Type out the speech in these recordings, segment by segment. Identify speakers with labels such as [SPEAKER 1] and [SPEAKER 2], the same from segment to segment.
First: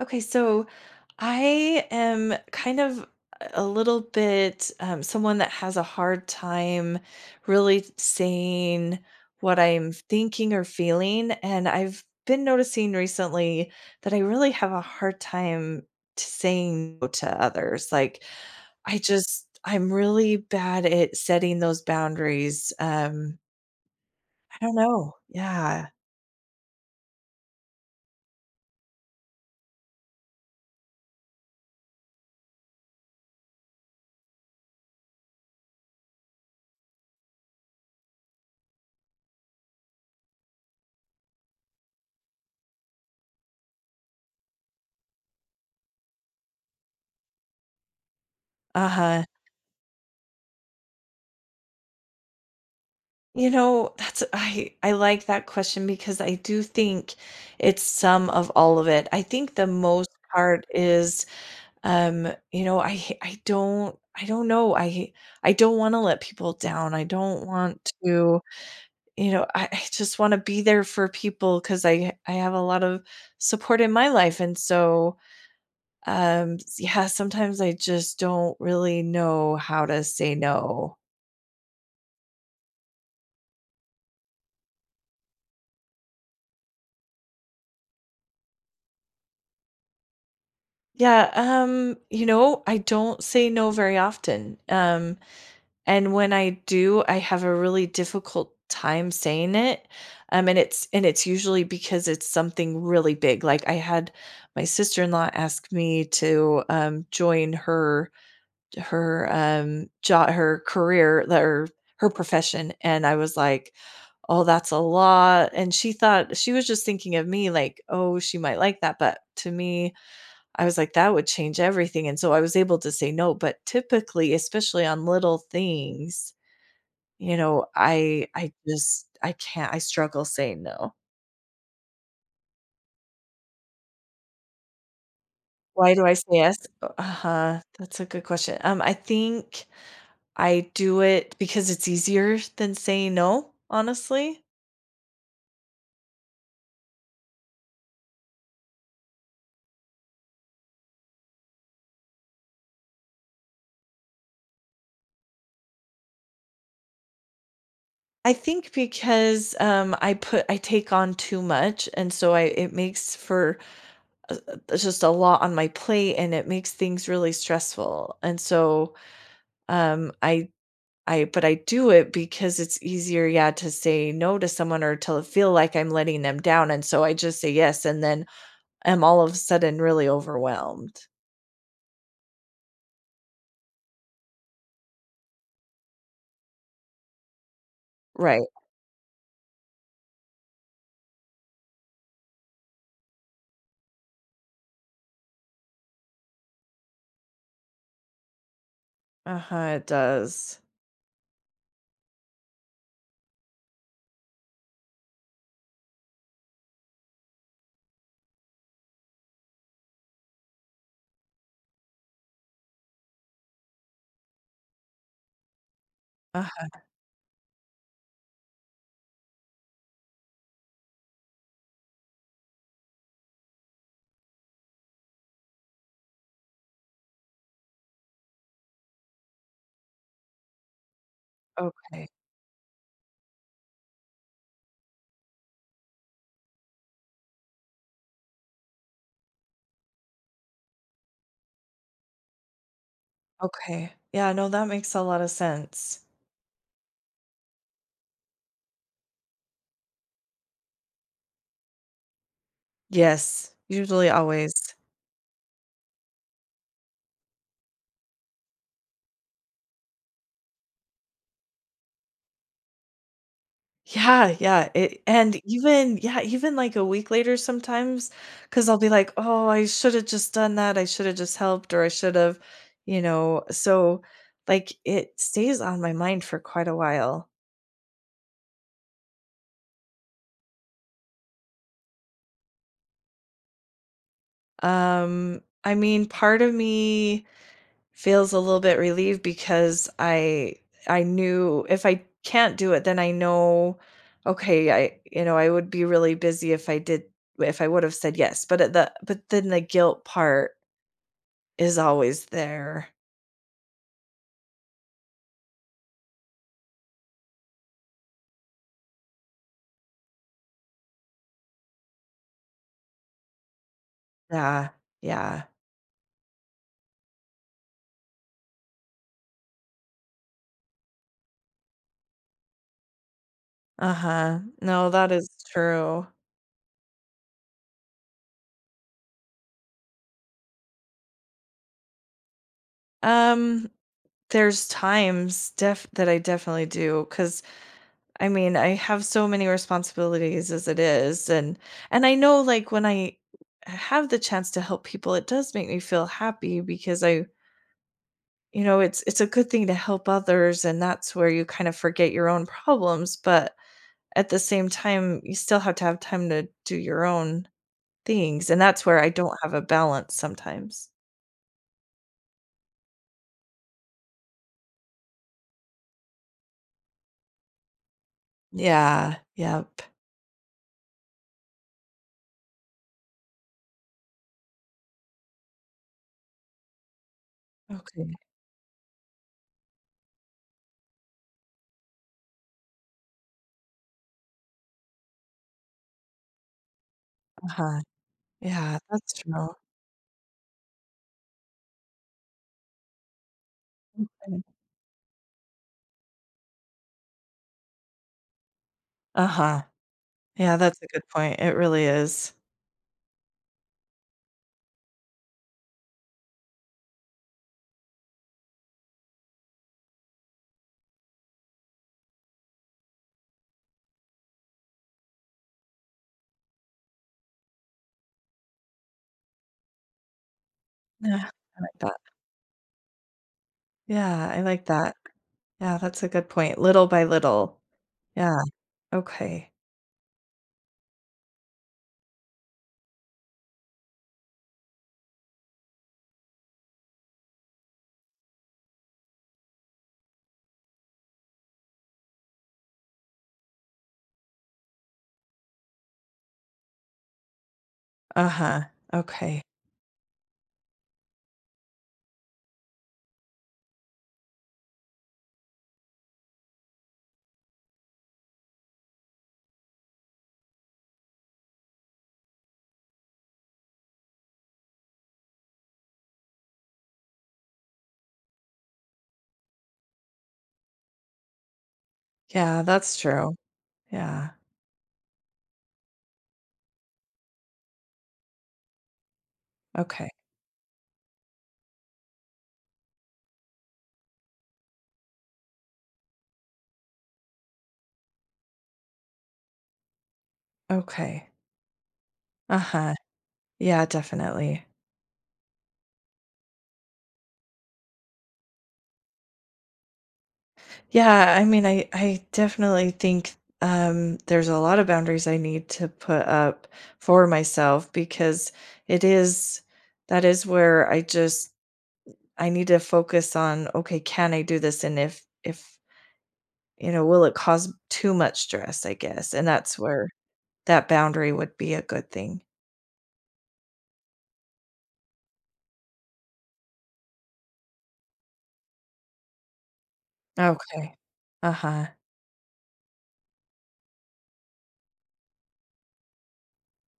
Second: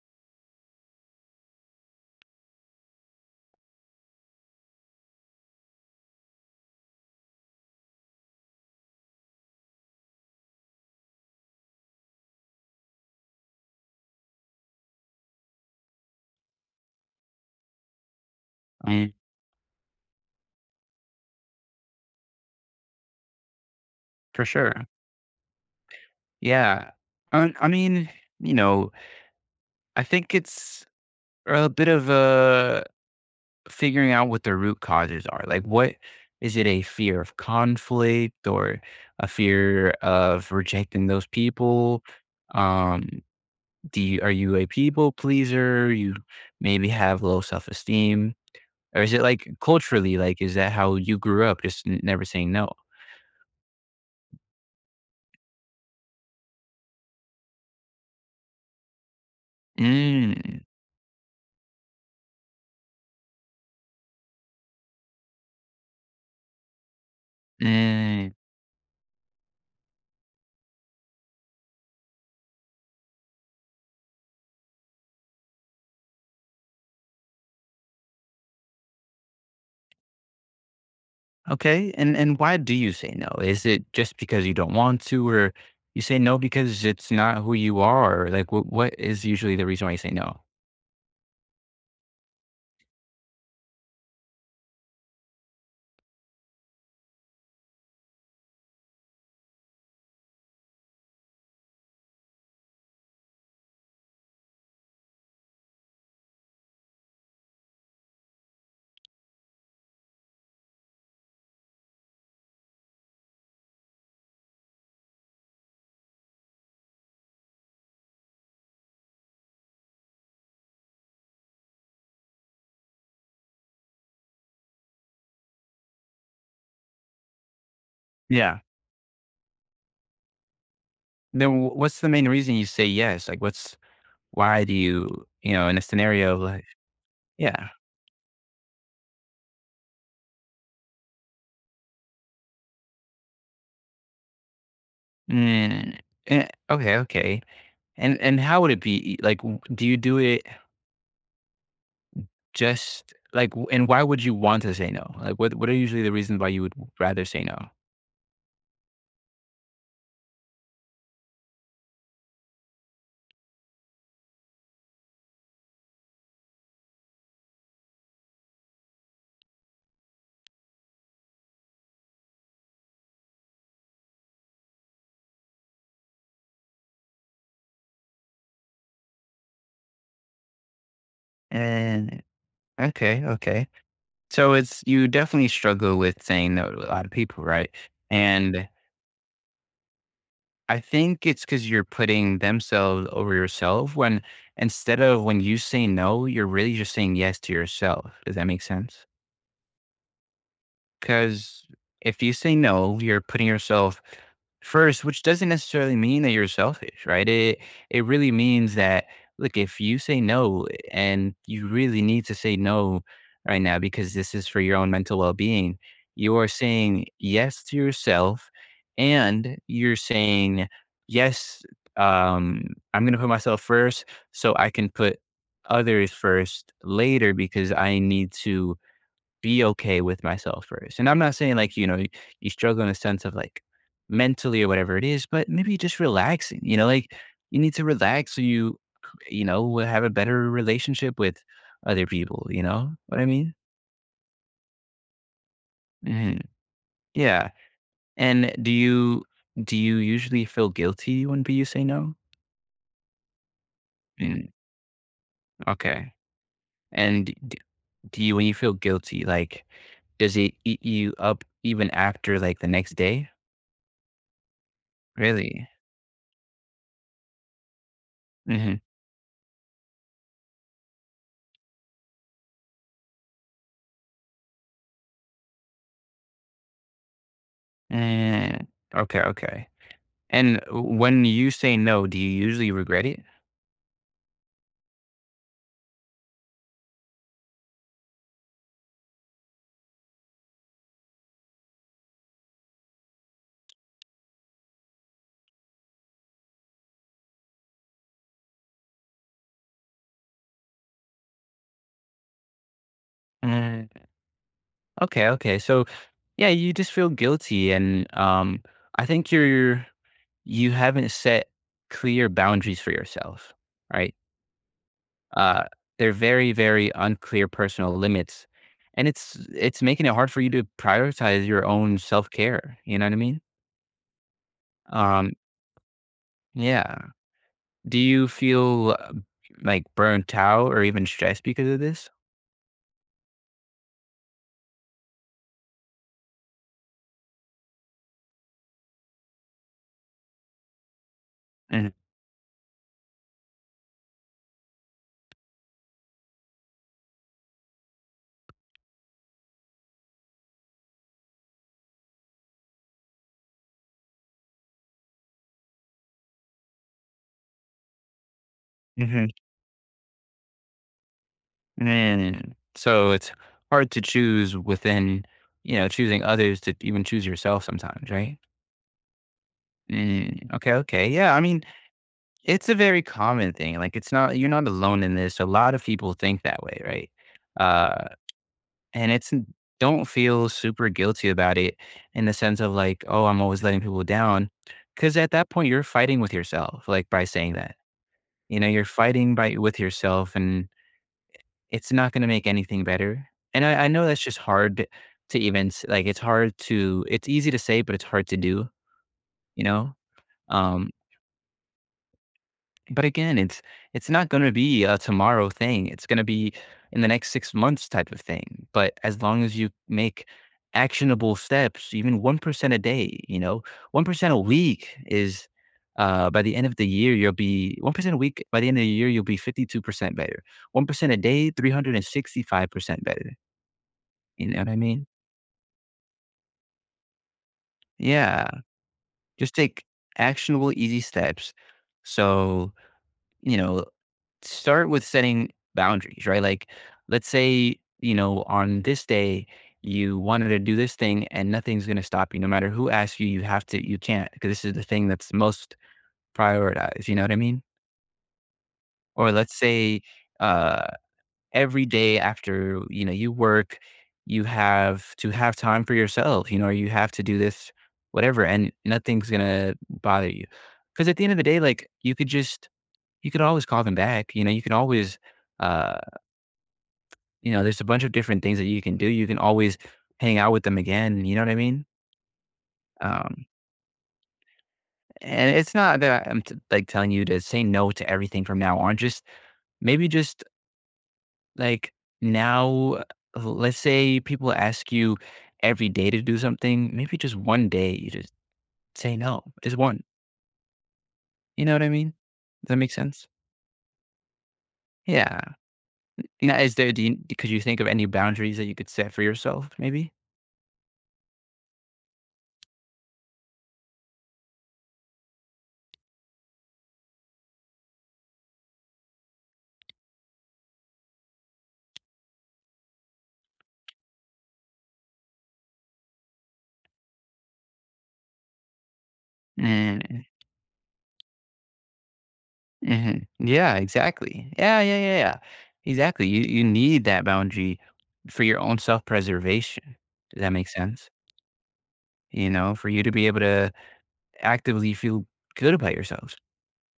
[SPEAKER 1] Okay, so I am kind of a little bit someone that has a hard time really saying what I'm thinking or feeling. And I've been noticing recently that I really have a hard time to saying no to others. Like, I
[SPEAKER 2] Mm,
[SPEAKER 1] just, I'm really bad at setting those boundaries.
[SPEAKER 2] for
[SPEAKER 1] I don't
[SPEAKER 2] sure.
[SPEAKER 1] know. Yeah.
[SPEAKER 2] Yeah. Um, I mean, you know, I think it's a bit of a figuring out what the root causes are. Like, what is it a fear of conflict or a fear of rejecting those people? Um, do you, are you a people pleaser? You maybe have low self esteem,
[SPEAKER 1] Uh
[SPEAKER 2] or is it
[SPEAKER 1] huh.
[SPEAKER 2] like culturally? Like, is that how you grew up? Just never saying no.
[SPEAKER 1] You know, that's I like that question because I do think it's some of all of it. I think the most part
[SPEAKER 2] Mm,
[SPEAKER 1] is, you know, I don't know. I don't want to let people down. I don't want
[SPEAKER 2] mm.
[SPEAKER 1] to, you know, I just want to be there for people because I have a lot of support in my life. And so yeah, sometimes I just don't really know how to say no.
[SPEAKER 2] Okay. And why do you say no? Is it just because you don't want to or you say no because it's not who you are? Like what is usually the reason why you say no?
[SPEAKER 1] Yeah, you know, I don't say no very often. And when I do, I have a really difficult time saying it. And it's usually because it's something really big. Like I had my sister-in-law ask me to join her job her career or her profession, and I was like, "Oh, that's a lot." And she thought she was just thinking of me like, "Oh, she might like that." But to me, I was like, "That would change everything," and so I was able to say no, but typically, especially on little things, you know, I I
[SPEAKER 2] Yeah.
[SPEAKER 1] just I can't I struggle saying no.
[SPEAKER 2] Then what's the main reason you say yes? Like what's why do you, you know, in a
[SPEAKER 1] Why do I say
[SPEAKER 2] scenario of
[SPEAKER 1] yes?
[SPEAKER 2] like
[SPEAKER 1] Uh-huh,
[SPEAKER 2] yeah.
[SPEAKER 1] that's a good question. I think I do it because it's easier than saying no, honestly.
[SPEAKER 2] Mm, eh, okay, okay. And how would it be like do you do it just like and why would you want to say no? Like what are usually the reasons why you would rather say no?
[SPEAKER 1] I think because, I take on too much, and so I it makes for, uh, just a lot on my plate, and it makes things really stressful, and so, um, I I do it because it's easier, yeah, to say no to someone or to feel like I'm letting them down, and so I just say yes, and then I'm all of a sudden really overwhelmed.
[SPEAKER 2] And okay, okay. So it's you definitely struggle with saying no to a lot of people, right?
[SPEAKER 1] Right.
[SPEAKER 2] And I think it's because you're putting themselves over yourself when instead of when you say no, you're really just saying yes to yourself. Does that make sense?
[SPEAKER 1] Uh-huh, it does.
[SPEAKER 2] Because if you say no, you're putting yourself first, which doesn't necessarily mean that you're selfish, right? It really means that look, if you say no and you really need to say no right now because this is for your own mental well-being, you are
[SPEAKER 1] Uh-huh,
[SPEAKER 2] saying yes to yourself and you're saying yes um I'm going to put myself first so I can put others first later because I need to be okay with myself first. And I'm not saying like, you know, you
[SPEAKER 1] okay,
[SPEAKER 2] you struggle in a sense of like mentally or whatever it is, but maybe just relaxing, you know, like you need to relax so you know, will have a better relationship with other people, you know what I mean?
[SPEAKER 1] okay. Yeah, no, that makes a lot of sense.
[SPEAKER 2] Hmm Yeah. And do you usually feel guilty when you say no?
[SPEAKER 1] Yes, usually
[SPEAKER 2] Mm,
[SPEAKER 1] always.
[SPEAKER 2] okay. And do you, when you feel guilty, like, does it eat you up even after like the next day?
[SPEAKER 1] Yeah, yeah, it and
[SPEAKER 2] Really?
[SPEAKER 1] even yeah, even, like, a week later sometimes, because 'cause
[SPEAKER 2] Mm-hmm.
[SPEAKER 1] I'll be like, "Oh, I should've just done that, I should've just helped, or I should've," you know, so, like, it stays on my mind for quite a while.
[SPEAKER 2] Mm, okay, okay. And when you say no, do you usually regret it?
[SPEAKER 1] I mean, part of me feels a little bit relieved because I knew if I can't do it, then I know, okay, I you know, I would be really busy if I did if I would've said yes, but at the but then the guilt part is always there.
[SPEAKER 2] Mm, okay, okay. So yeah, you just feel guilty, and I think you're you haven't set clear boundaries for yourself, right?
[SPEAKER 1] Yeah, yeah.
[SPEAKER 2] Uh, they're very, very unclear personal limits, and it's making it hard for you to prioritize your own self care. You know what I mean?
[SPEAKER 1] Uh-huh. No, that is
[SPEAKER 2] Um,
[SPEAKER 1] true.
[SPEAKER 2] yeah. Do you feel like burnt out or even stressed because of this?
[SPEAKER 1] Um, there's times def that I definitely do, cause I mean, I have so many responsibilities as it is, and I know, like, when I have the chance to help people, it does make me feel happy because I you know, it's a good thing to help others, and that's where you kind of forget your own problems, but at the same time, you still have to have time to do your own things, and that's where I
[SPEAKER 2] Mhm,
[SPEAKER 1] don't have a balance sometimes.
[SPEAKER 2] and so it's hard to choose within, you know, choosing others to even choose yourself sometimes, right?
[SPEAKER 1] Yeah, yep.
[SPEAKER 2] Mm, okay, okay. Yeah, I mean, it's a very common thing. Like it's not you're not alone in this. A lot of people think that way, right?
[SPEAKER 1] Okay.
[SPEAKER 2] Uh and it's n- don't feel super guilty about it in the sense of like, oh, I'm always letting people down cuz at that point you're fighting with yourself like by saying that.
[SPEAKER 1] Uh-huh.
[SPEAKER 2] You know,
[SPEAKER 1] Yeah,
[SPEAKER 2] you're
[SPEAKER 1] that's
[SPEAKER 2] fighting
[SPEAKER 1] true.
[SPEAKER 2] by with yourself and it's not gonna make anything better, and I know that's just
[SPEAKER 1] Okay.
[SPEAKER 2] hard to even s like, it's hard to it's easy to say, but it's hard to do,
[SPEAKER 1] Uh-huh.
[SPEAKER 2] you know?
[SPEAKER 1] Yeah, that's a
[SPEAKER 2] Um,
[SPEAKER 1] good point, it really is.
[SPEAKER 2] but again, it's not gonna be a tomorrow thing, it's gonna be in the next 6 months type of thing, but as long as you make actionable steps, even 1% a day, you know? 1% a week is, by the end of the year, you'll be 1% a week, by the end of the year, you'll be 52% better. 1% a
[SPEAKER 1] Yeah,
[SPEAKER 2] day,
[SPEAKER 1] I like that.
[SPEAKER 2] 365% better.
[SPEAKER 1] Yeah, I
[SPEAKER 2] You know
[SPEAKER 1] like
[SPEAKER 2] what I
[SPEAKER 1] that.
[SPEAKER 2] mean?
[SPEAKER 1] Yeah, that's a good point, little by little. Yeah,
[SPEAKER 2] Yeah.
[SPEAKER 1] okay.
[SPEAKER 2] Just take actionable, easy steps. So, you know, start with setting boundaries, right? Like, let's say, you know, on this day, you wanted to do this thing and nothing's going to stop you. No matter who asks you, you have to, you can't, because this is the thing that's most prioritized. You know what I mean?
[SPEAKER 1] Uh-huh,
[SPEAKER 2] Or
[SPEAKER 1] okay.
[SPEAKER 2] let's say, uh, every day after, you know, you work, you have to have time for yourself, you know, or you have to do this, whatever, and nothing's gonna bother you. Because at the end of the day, like you could just, you could always call them back, you know, you can always, uh, you know, there's a bunch of different things that you can do. You can always hang out with them again. You know what I mean?
[SPEAKER 1] Yeah, that's true.
[SPEAKER 2] Um,
[SPEAKER 1] Yeah,
[SPEAKER 2] and it's not that I'm like telling you to say no to everything from now on. Just maybe
[SPEAKER 1] okay,
[SPEAKER 2] just like now, let's say people ask you every day to do something, maybe just one day you just say no. Is one.
[SPEAKER 1] okay.
[SPEAKER 2] You know what I mean? Does that make
[SPEAKER 1] Uh-huh.
[SPEAKER 2] sense?
[SPEAKER 1] Yeah, definitely.
[SPEAKER 2] Yeah. Now, is there? Do you, could you think of any boundaries that you could set for yourself? Maybe.
[SPEAKER 1] Yeah, I mean, I definitely think, there's a lot of boundaries I need to put up for myself because it is that is where I just I need to focus on, okay, can I do this? And if you know, will it cause too much stress, I guess. And that's where
[SPEAKER 2] Mm-hmm.
[SPEAKER 1] that boundary would be a good thing.
[SPEAKER 2] Yeah. Exactly. Yeah. Yeah. Yeah. Yeah. Exactly. You need that boundary for your own self preservation. Does that make
[SPEAKER 1] Okay.
[SPEAKER 2] sense?
[SPEAKER 1] Uh-huh.
[SPEAKER 2] You know, for you to be able to actively feel good about yourselves,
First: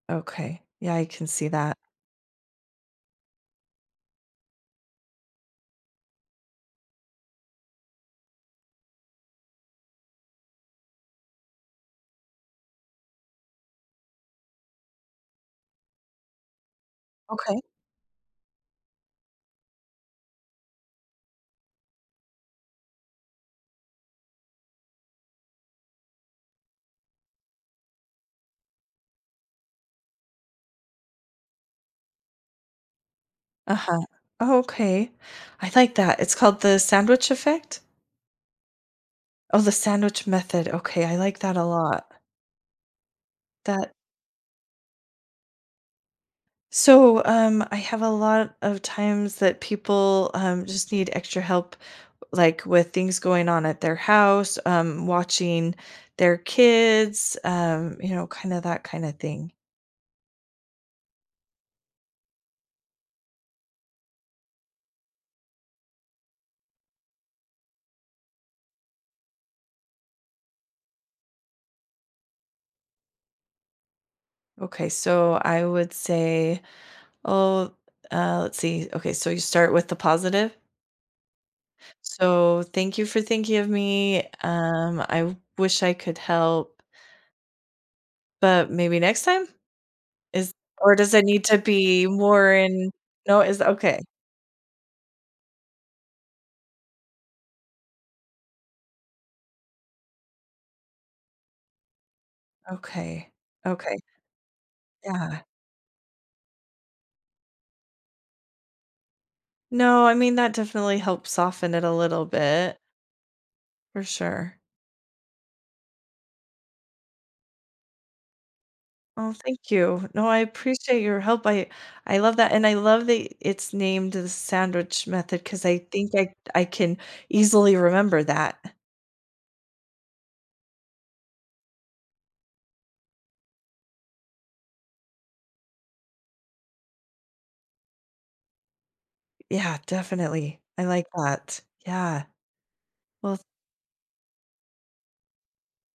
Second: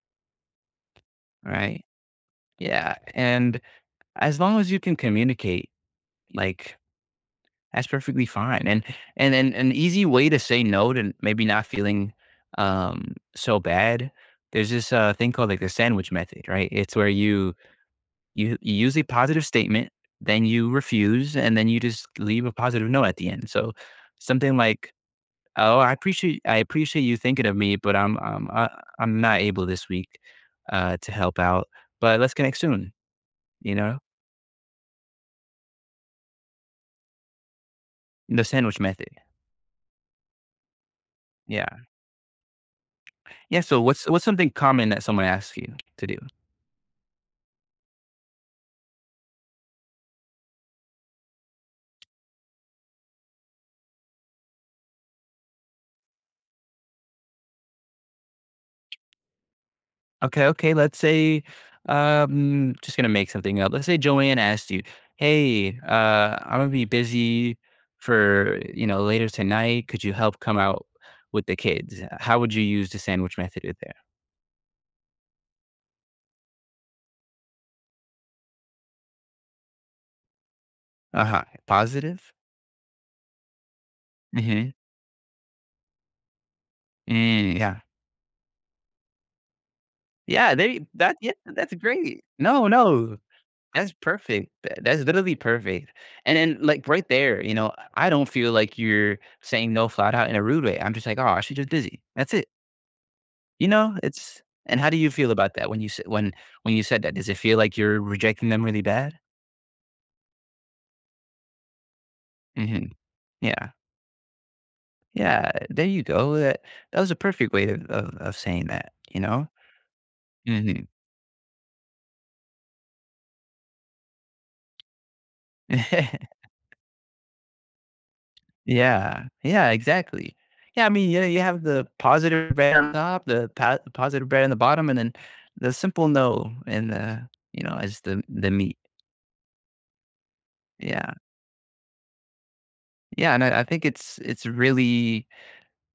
[SPEAKER 1] Okay. Yeah, I can see that.
[SPEAKER 2] right? Yeah, and as long as you can communicate, like, that's perfectly fine, and an easy way to say no to maybe not feeling, so bad, there's this, thing called, like, the sandwich method, right? It's where you
[SPEAKER 1] Okay.
[SPEAKER 2] you you use a positive statement, then you refuse, and then you just leave a positive note at the end, so something like, " I appreciate you thinking of me, but I'm not able this week, to help out, but let's connect soon," you know?
[SPEAKER 1] Uh-huh. Oh, okay. I like that. It's called the sandwich effect.
[SPEAKER 2] The sandwich method.
[SPEAKER 1] Oh, the sandwich method. Okay, I like that a
[SPEAKER 2] Yeah.
[SPEAKER 1] lot.
[SPEAKER 2] Yeah, so
[SPEAKER 1] That
[SPEAKER 2] what's something common that someone asks you to do?
[SPEAKER 1] so, I have a lot of times that people, just need extra help, like, with things going on at their house, watching their kids, you know, kinda that kinda thing.
[SPEAKER 2] Okay, okay, let's say, just gonna make something up. Let's say Joanne asked you, "Hey, I'm gonna be busy for, you know, later tonight. Could you help come out with the kids?" How would you use the sandwich method in there?
[SPEAKER 1] Okay, so I would say, oh, let's see. Okay, so you start with the positive.
[SPEAKER 2] Uh-huh. Positive?
[SPEAKER 1] So, "Thank you for thinking of me.
[SPEAKER 2] Mhm.
[SPEAKER 1] I wish I could help,
[SPEAKER 2] Mm, yeah.
[SPEAKER 1] but maybe next time?" Is
[SPEAKER 2] Yeah, they
[SPEAKER 1] or does
[SPEAKER 2] that
[SPEAKER 1] it
[SPEAKER 2] yeah,
[SPEAKER 1] need to
[SPEAKER 2] that's
[SPEAKER 1] be
[SPEAKER 2] great.
[SPEAKER 1] more
[SPEAKER 2] No,
[SPEAKER 1] in
[SPEAKER 2] no.
[SPEAKER 1] no, is
[SPEAKER 2] That's
[SPEAKER 1] okay,
[SPEAKER 2] perfect. That's literally perfect. And then, like, right there, you know, I don't feel like you're saying no flat out in a rude way. I'm just like, "Oh, she's just busy." That's it.
[SPEAKER 1] okay,
[SPEAKER 2] You know?
[SPEAKER 1] okay,
[SPEAKER 2] It's and how do you feel
[SPEAKER 1] yeah.
[SPEAKER 2] about that when you said that? Does it feel like you're rejecting them really bad?
[SPEAKER 1] No, I mean, that definitely helps soften it a little bit,
[SPEAKER 2] Mhm. Yeah.
[SPEAKER 1] for sure.
[SPEAKER 2] Yeah, there you go. That that was a perfect way of saying that, you
[SPEAKER 1] Oh,
[SPEAKER 2] know?
[SPEAKER 1] thank you. No, I
[SPEAKER 2] Mhm.
[SPEAKER 1] appreciate your help, I love that, and I love that it's named the sandwich method because I think I I can easily remember that.
[SPEAKER 2] Yeah. Yeah, exactly. Yeah, I mean, yeah, you have the positive bread on top, the positive bread on the bottom, and then the simple no, and the you know, as the meat.
[SPEAKER 1] Yeah, definitely, I like
[SPEAKER 2] Yeah,
[SPEAKER 1] that. Yeah,
[SPEAKER 2] yeah,
[SPEAKER 1] well
[SPEAKER 2] and I think it's really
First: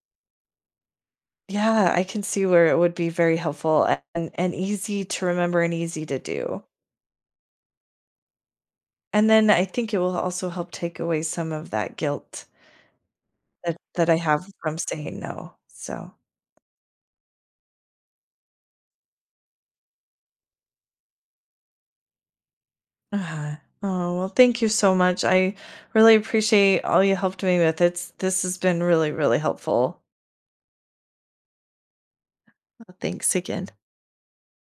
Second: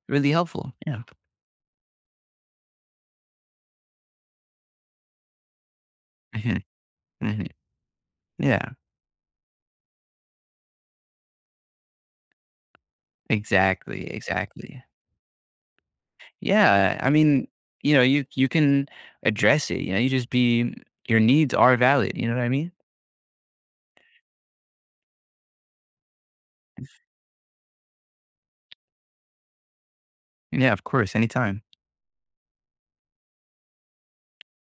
[SPEAKER 2] really helpful. Yeah,
[SPEAKER 1] yeah, I can see where it would be very helpful and easy to remember and easy to
[SPEAKER 2] mhm,
[SPEAKER 1] do.
[SPEAKER 2] mhm. Yeah,
[SPEAKER 1] And then I think it will also help take away some of that guilt that
[SPEAKER 2] exactly,
[SPEAKER 1] that I have from
[SPEAKER 2] exactly.
[SPEAKER 1] saying no. So,
[SPEAKER 2] Yeah, I mean, you know, you can address it. You know, you just be your needs are valid. You know what I mean?
[SPEAKER 1] uh oh, well, thank you so much. I really appreciate all you helped me with. It's this has been really, really helpful.
[SPEAKER 2] Yeah, of course, anytime.
[SPEAKER 1] Thanks again.